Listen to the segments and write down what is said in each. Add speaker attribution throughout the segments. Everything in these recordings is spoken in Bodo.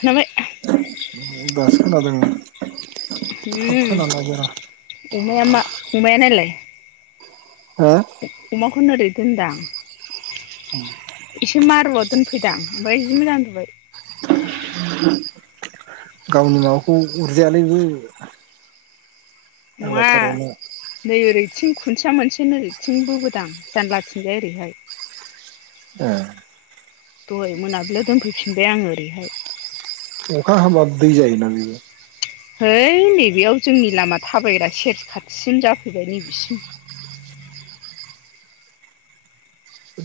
Speaker 1: खोनाबाय
Speaker 2: दासो खोनादों। थाब खोनानो नागिरा
Speaker 1: [unintelligible]
Speaker 2: हो
Speaker 1: अमाखौनो ओरै दोनदां एसे मारुआव दोनफैदां ओमफ्राय जि मोजां उन्दुबाय।
Speaker 2: गावनि माबाखौ उरजायालै बियो।
Speaker 1: नङा दै [unintelligible] [unintelligible] खुन्थिया मोनसे नोरैथिं बोबोदां जानलाथिंजाय ओरैहाय।
Speaker 2: ए
Speaker 1: दहाय मोनाबिलियाव दोनफैफिनबाय आंङो ओरैहाय।
Speaker 2: अखा हाबाबो दै जायो ना बियो।
Speaker 1: है नैबेयाव जोंनि लामा थाबायग्रा सेर खाथिसिन जाफैबाय नैबेसिम।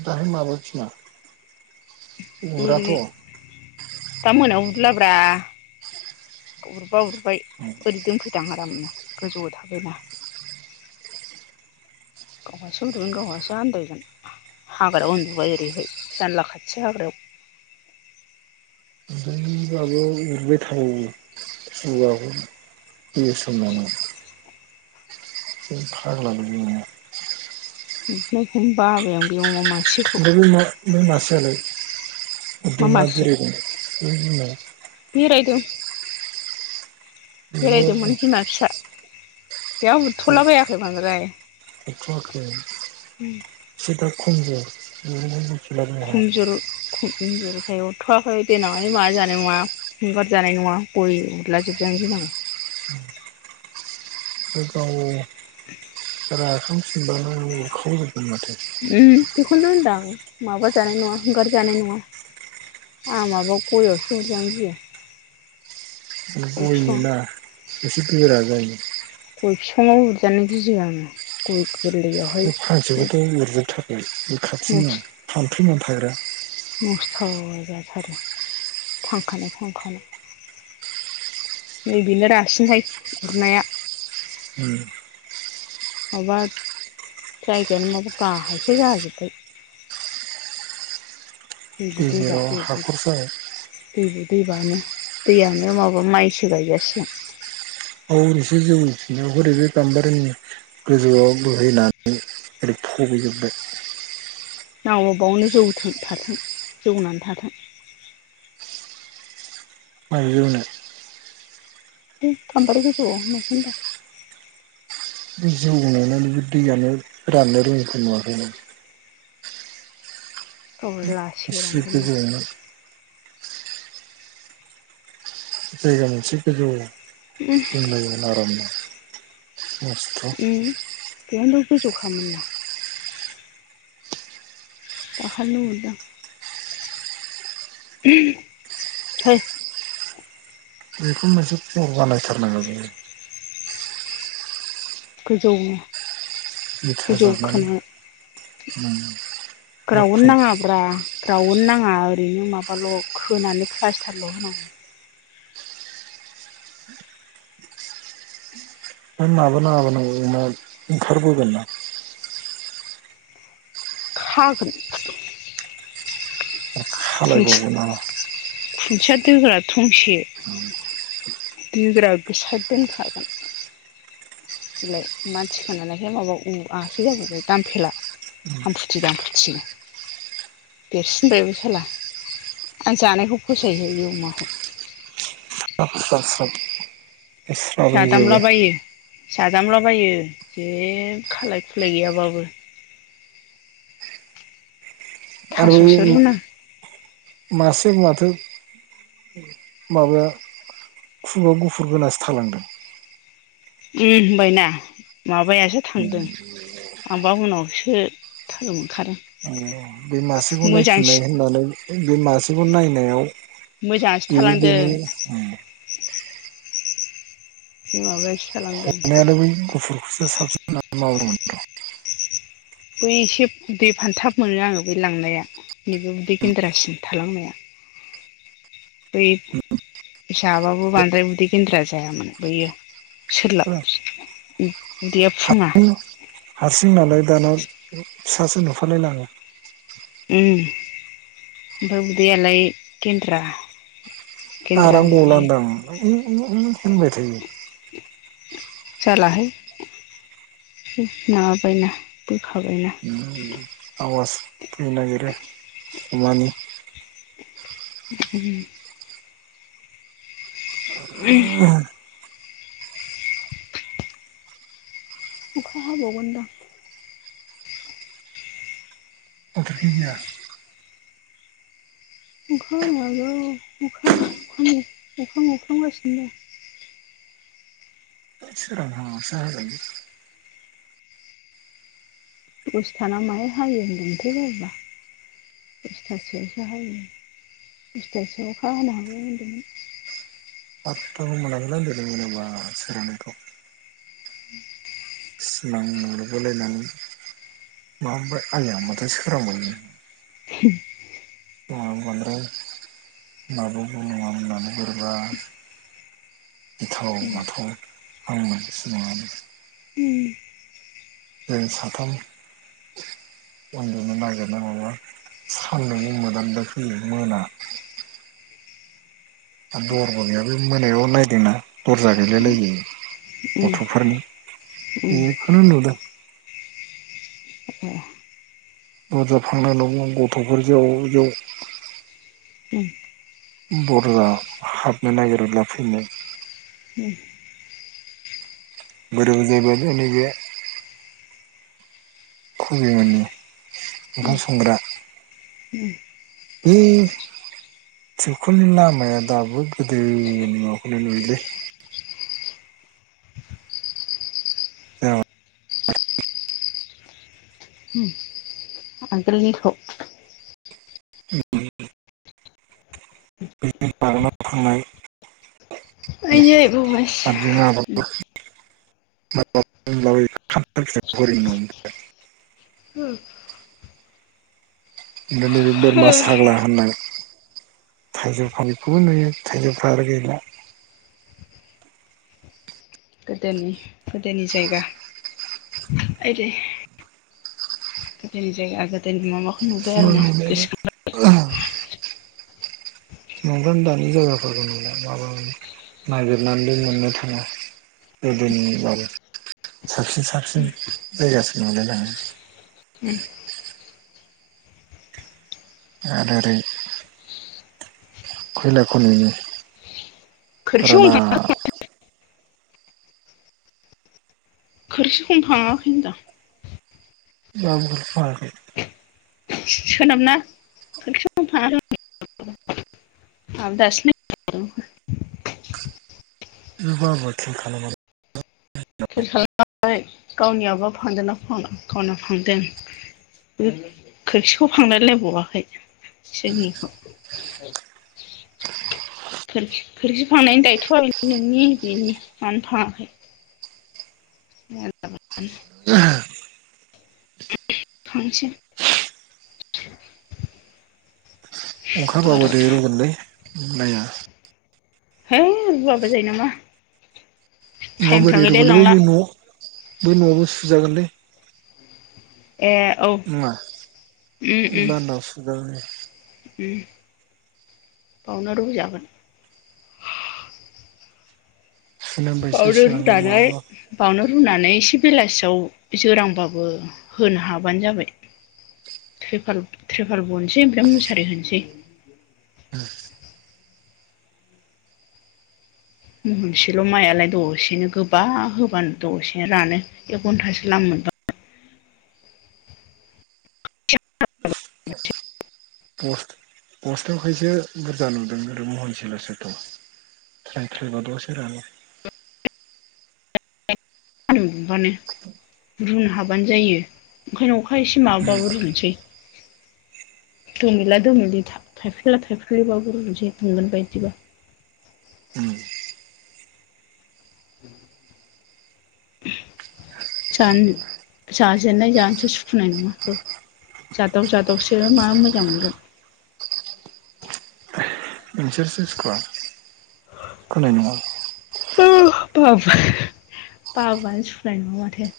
Speaker 2: दाहाय माबा खिना
Speaker 1: ओरै
Speaker 2: उराथ'
Speaker 1: दा मोनायाव उरलाब्रा। उरबा उरबाय ओरै दोनफैदां आरामनो गोजौआव थाबायना। [unintelligible] गावहासो उन्दुगोन गावहासो आन्दायगोन। हाग्रायाव उन्दुबाय ओरैहाय जानला खाथि हाग्रायाव
Speaker 2: [unintelligible] बे समावनो बे फाग्ला बोरनाया
Speaker 1: ओमफ्राय खम बाबाय आं बे अमा मा
Speaker 2: ओमफ्राय बै मा बै मासेयालाय
Speaker 1: मा
Speaker 2: उरदों ना
Speaker 1: मासे
Speaker 2: जिरायदों बे बिमाया
Speaker 1: बेरायदों
Speaker 2: बेबो
Speaker 1: बेरायदोंमोन बिमा फिसा बेयाव उरथ'ला बायाखै बांद्राय
Speaker 2: एथ' आरोखि एसे दा खम जायाखै [unintelligible]
Speaker 1: खमजरु खम जरखायाव उरथ'वाखै देनांहाय मारै जानाय नङा हगार जानाय नङा गय उदला जोबजानो गिनां [unintelligible]
Speaker 2: बे गाव
Speaker 1: [inaudible]
Speaker 2: राखांफिनबानो उरखावजोब
Speaker 1: उम बेखौनोथ' होनदों आं माबा जानाय नङा हंगार जानाय नङा आंहा माबा गयावसो उरजानो गियो
Speaker 2: गय मोनला एसे बेरा जायो
Speaker 1: गय बिफाङाव उरजानो गियो आङो गय
Speaker 2: बे
Speaker 1: गोरलैयावहाय
Speaker 2: फांसेखौथ' उरजोबथारबाय बे खाथिनिया थामफै मोनफाग्रा
Speaker 1: नस्थ' जाथारो थांखानाय थांखानाय नैबेनो रासिनहाय उरनाया
Speaker 2: उम
Speaker 1: माबा जायगायानो माबा गाहायसो जाजोब्बाय
Speaker 2: गेजेराव हाखर जाबाय
Speaker 1: [unintelligible] दैबानो दैयानो माबा माइसो गायजासिगोन
Speaker 2: औरै एसे जौरि गाम्बारिनि गोजौआव बोहैनानै ओरै फबैजोबबाय
Speaker 1: नावबावनो जौथों थाथों जौनानै थाथों
Speaker 2: मारै‌ ज'नाय
Speaker 1: गामबारि गोजौआव होनायखौ होनदों आं
Speaker 2: जौ नुनानैबो दैयानो राननो रोङैखौ नुवाखै आं
Speaker 1: गावरा लासै
Speaker 2: बिसोर
Speaker 1: रानगोन
Speaker 2: इखो जाया ना जायगा मोनसे गोजौ
Speaker 1: उम
Speaker 2: दोनलायोमोन आरामनो मस्थ'
Speaker 1: बेयावनो गोजौ खामोनना [unintelligible] होय
Speaker 2: बेखौ मोनसे फर बानायथारनांगौ बे
Speaker 1: गोजौ
Speaker 2: बिथा जाबनानै उम
Speaker 1: ग्राउन नाङा ब्रा ग्राउन नाङा ओरैनो माबाल' खोनानै प्लास्टारल' होनांगौ
Speaker 2: माबा नाङाबा नांगौ जायोना ओंखारबोगोन ना
Speaker 1: खागोन। खुन्थि
Speaker 2: खालायबावगोन नामा
Speaker 1: खुन्थिया दोग्रा थंसे दोग्रा खो साइड दोनखागोन बिलाय मानसि खानायखाय माबा उ आसो जाबोबाय दामफेला हामफुथि दामफुथि देरसिनबायबो साला आं जानायखौ फसायहो बे अमाखौ
Speaker 2: साब स्राब स्राब ए स्राब ओय जोबो।
Speaker 1: जाजामलाबायो जे खालाय खुलाय गैयाबाबो।
Speaker 2: आरो
Speaker 1: थास'सो रुना
Speaker 2: मासे माथो माबाया खुगा गुफुर गोनाङासो थालांदों।
Speaker 1: उम होनबायना माबायासो थांदों। आंबा उनावसो थाल मोनखादों।
Speaker 2: बे मासेखौ नायफिननाय
Speaker 1: मोजांसिन
Speaker 2: होननानै बे मासेखौ नायनायाव
Speaker 1: मोजाङासो
Speaker 2: बेबो
Speaker 1: थालांदों
Speaker 2: बेनो।
Speaker 1: बे माबा एस
Speaker 2: हमनायाल बै गुफुरखौसो साबसिन होननानै माबादोंमोन थ'
Speaker 1: बै एसे उदै फानथाब मोनो आङो बे लांनाया। नैबे उदै गेन्द्रासिन थालांनाया। बै हिसाबाबो बांद्राय उदै गेन्द्रा जायामोन बैयो। सोरलाब उदैया फुङा।
Speaker 2: हारसिं हारसिं नालाय दाना फिसासो नुफालाय लाङो।
Speaker 1: उम ओमफाय उदैयालाय गेन्द्रा।
Speaker 2: आराम
Speaker 1: गेन्द्रानो बियो
Speaker 2: गलादां उ उ होनबाय थायो।
Speaker 1: जालाहाय एसे माबाबायना बै
Speaker 2: आवाज फैनोनागिरो अमानि।
Speaker 1: उम उम अखा हाबावगोन दां।
Speaker 2: बिया
Speaker 1: अखा हानोहागौ अखा अख्रांङा अखा मोफ्लामगासिनो दं।
Speaker 2: अ' सा होबाय?
Speaker 1: दसेथाना माया हायो होनदोंथाय बाबुवा? दस्थासोआवसो हायो। दस्थासोआव अखा हानो हागौ होनदोंमोन।
Speaker 2: म'स्थ [unintelligible]
Speaker 1: [inaudible]
Speaker 2: सिमां नुगुरलाय लाङो। माफ्राय आया माथो सोरांबाय।
Speaker 1: [unintelligible]
Speaker 2: फुङावबो बांद्राय माबाबुन मानगुरबा गिथाव बाथाव थारमोन सिमाङानो। जों साथाम
Speaker 1: [inaudible]
Speaker 2: उन्दुनो नागिरनाय नङा सान्दुंनि मोदानाय फैयो मोना आरो दरबो गैया बे मोनायाव नायदोंना दर्जा गैलायलायै। गथ'फोरनि बेखौनो नुदों। दरजा फांनायल' गथ'फोर जेव जेव
Speaker 1: आगोलनिखौ
Speaker 2: बुरजा हाबनो नागिरोब्ला फैनाय
Speaker 1: उम
Speaker 2: मोदोम जेबोआनो गाननाय गैया। खुलिनायनि ओंखाम संग्रा बे थिबखलनि लामाया दाबो गोदोनि माबाखौ नुयोलै। औ
Speaker 1: उम आगोलनिखौ।
Speaker 2: [unintelligible] [unintelligible]
Speaker 1: आयै बुबायसो
Speaker 2: [unintelligible] [unintelligible]
Speaker 1: होम
Speaker 2: ओमफ्राय नैबे बोरमा साग्ला होननानै थाइजौ फांनैखौबो नुयो थाइजौफ्रानो गैला
Speaker 1: गोदोनि गोदोनि जायगा आयदै गोदोनि जायगा गोदोनि माबाखौ नुबाय
Speaker 2: सिमां
Speaker 1: आरमा
Speaker 2: नुलायला
Speaker 1: गोसोखांबाय
Speaker 2: [unintelligible] [unintelligible]
Speaker 1: [unintelligible]
Speaker 2: आरो ओरै खौला खनानि
Speaker 1: खोरखि
Speaker 2: फुराना
Speaker 1: हमखां खोरखिखौनो फाङाखै होनदां
Speaker 2: [unintelligible]
Speaker 1: [unintelligible]
Speaker 2: [unintelligible]
Speaker 1: [unintelligible] उम खोरखिखौ फांलायलायबावाखै जोंनिखौ [inaudible] खोरखि खोरखि फांनायनि दायथ'आ नोंनि बेनि मानो फांङा [unintelligible] [unintelligible]
Speaker 2: अखा हाबाब दै
Speaker 1: बार'था
Speaker 2: रोंगोनलै माया
Speaker 1: है रुवाबा जायो नामा? टाइमफ्रा
Speaker 2: माबोरै
Speaker 1: गैलायलांला
Speaker 2: रुगोनलै बै न'आवबो सुजागोनलै
Speaker 1: ए औ
Speaker 2: नंङा
Speaker 1: उम
Speaker 2: बै
Speaker 1: उम
Speaker 2: लानदाङाव सुजागोन बे
Speaker 1: उम बावनो रुजागोन
Speaker 2: सुनो ओमफ्रायसो
Speaker 1: बावनो
Speaker 2: सुनांगोन
Speaker 1: रुनानै
Speaker 2: नङाबा
Speaker 1: बावनो रुनानै एसे बेलासियाव जोरांबाबो होनो हाबानो जाबाय त्रिपाल त्रिपाल बनोसै ओमफ्राय मुसारि होनोसै मोनसेल' माइ आलाय दसेनो गोबा होबानो दसेनो रानो एक घन्टासो लामनो मोनब्लानो
Speaker 2: बस बस्टआवखायसो बुरजा नुदों आरो महनसेल'सोथ' थ्राय थ्राय बा दसेनो रानो
Speaker 1: [inaudible] मोनबानो रुनो हाबानो जायो ओंखायनो अखा एसे
Speaker 2: उम
Speaker 1: माबाबाबो रुनोसै [inaudible] दोमिला दोमिलि था-थाइफ्रिला थाइफ्रिलिबाबो रुनोसै दुंगोन बायदिबा
Speaker 2: [inaudible]
Speaker 1: [inaudible] जा जाजेनन्नाय जानोसो सुखुनाय नङा जादाव जादावसो मा मोजां मोनगोन।
Speaker 2: नोंसोरसो सुखुवा सुखुनाय नङा।
Speaker 1: औ बाब बाबुआनो सुनाय नङा माथो।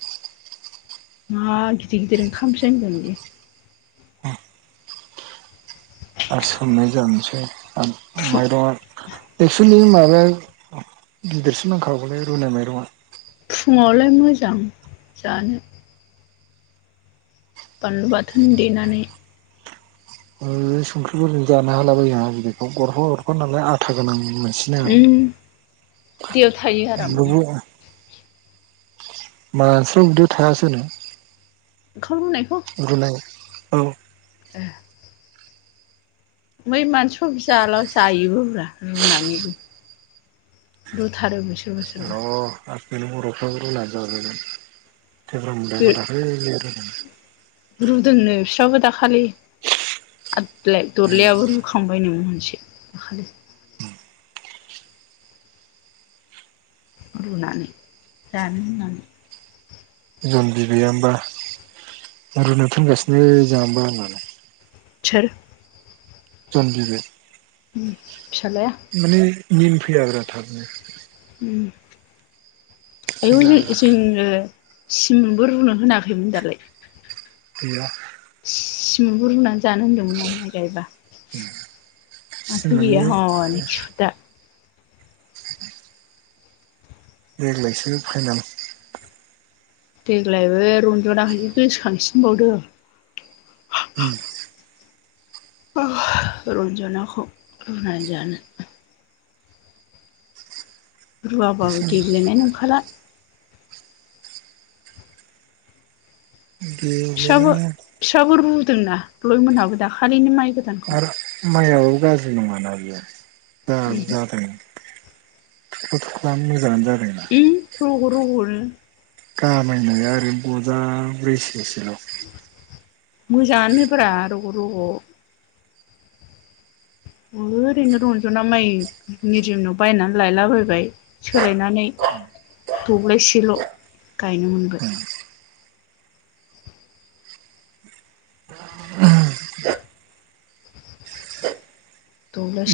Speaker 1: मा गिदिर गिदिर ओंखामसो होनगोन बियो।
Speaker 2: आरो सोमनाय जानोसै आरो
Speaker 1: बियो
Speaker 2: माइरंआ। एक्सुलि माबाया गिदिरसिन नांखागौलाय रुनाय माइरंआ।
Speaker 1: फुङावलाय मोजां जानो। बानलु बाथोन देनानै।
Speaker 2: ओ संख्रिफोरजों जानो हाला बायो आहा बिदिखौ गरफा गरफा नालाय आथा गोनां नो
Speaker 1: उम्म। दैयाव थायो आरामनो।
Speaker 2: मानसिनि उदैयाव थायासोनो।
Speaker 1: [unintelligible] बुंनायखौ
Speaker 2: रुनाय औ।
Speaker 1: [inaudible] बै [unintelligible] जायोबो ब्रा रुनानैबो दुथारोबो सोरबा सोरबा
Speaker 2: [unintelligible] बर'फ्राबो रुनानै जाजोगोन थेब्रा [unintelligible] [inaudible]
Speaker 1: रुदोंनो बिस्राबो दाखालि आदलाय दरलायाबो रुखांबाय नो [unintelligible] दाखालै रुनानानै दानो होननानै
Speaker 2: जन बिबैयानोबा रुनो थिनगासिनो जाहानोबा होननानै
Speaker 1: सोर?
Speaker 2: जन बिबै।
Speaker 1: [inaudible]
Speaker 2: माने निन फैयाग्रा थाबनो
Speaker 1: आयौ
Speaker 2: जाब्रा
Speaker 1: [unintelligible] सिमबो रुनो होनाखैमोन दालाय
Speaker 2: गैया।
Speaker 1: सिमुंबो रुनानै जानो होन्दोंमोन ना माइ गायबा। माथो
Speaker 2: सिमांनि
Speaker 1: गैया हनै खिफोद्दा
Speaker 2: [inaudible] देगलायसो फाइनाल
Speaker 1: देग्लायबो रन्जनाखौ जि गोसोखांसिनबावदो।
Speaker 2: उम्म।
Speaker 1: रनज'नाखौ रुनानै जानो रुवाबाबो
Speaker 2: एसे
Speaker 1: गेब्लेनाय नंखाला। फिसाबो
Speaker 2: गेलेनाङा
Speaker 1: फिसाबो रुदोंना लयमोनहाबो दाखालिनि माइ गोदानखौ
Speaker 2: आरो माइआबो गाज्रि नङाना बियो जा
Speaker 1: उम
Speaker 2: जादों। थुख्ल' थुख्लानो मोजांङा जादों।
Speaker 1: उम्म रग' रग'नो।
Speaker 2: खामायनाया आरैनो बजाब्रैसेसोल'।
Speaker 1: मोजाङानोब्रा रग' रग'। ओरैनो रन्जना माइ निजोमनाव बायनानै लायलाबायबाय सोलायनानै दबलायसेल' गायनो मोनबाय। दबलाय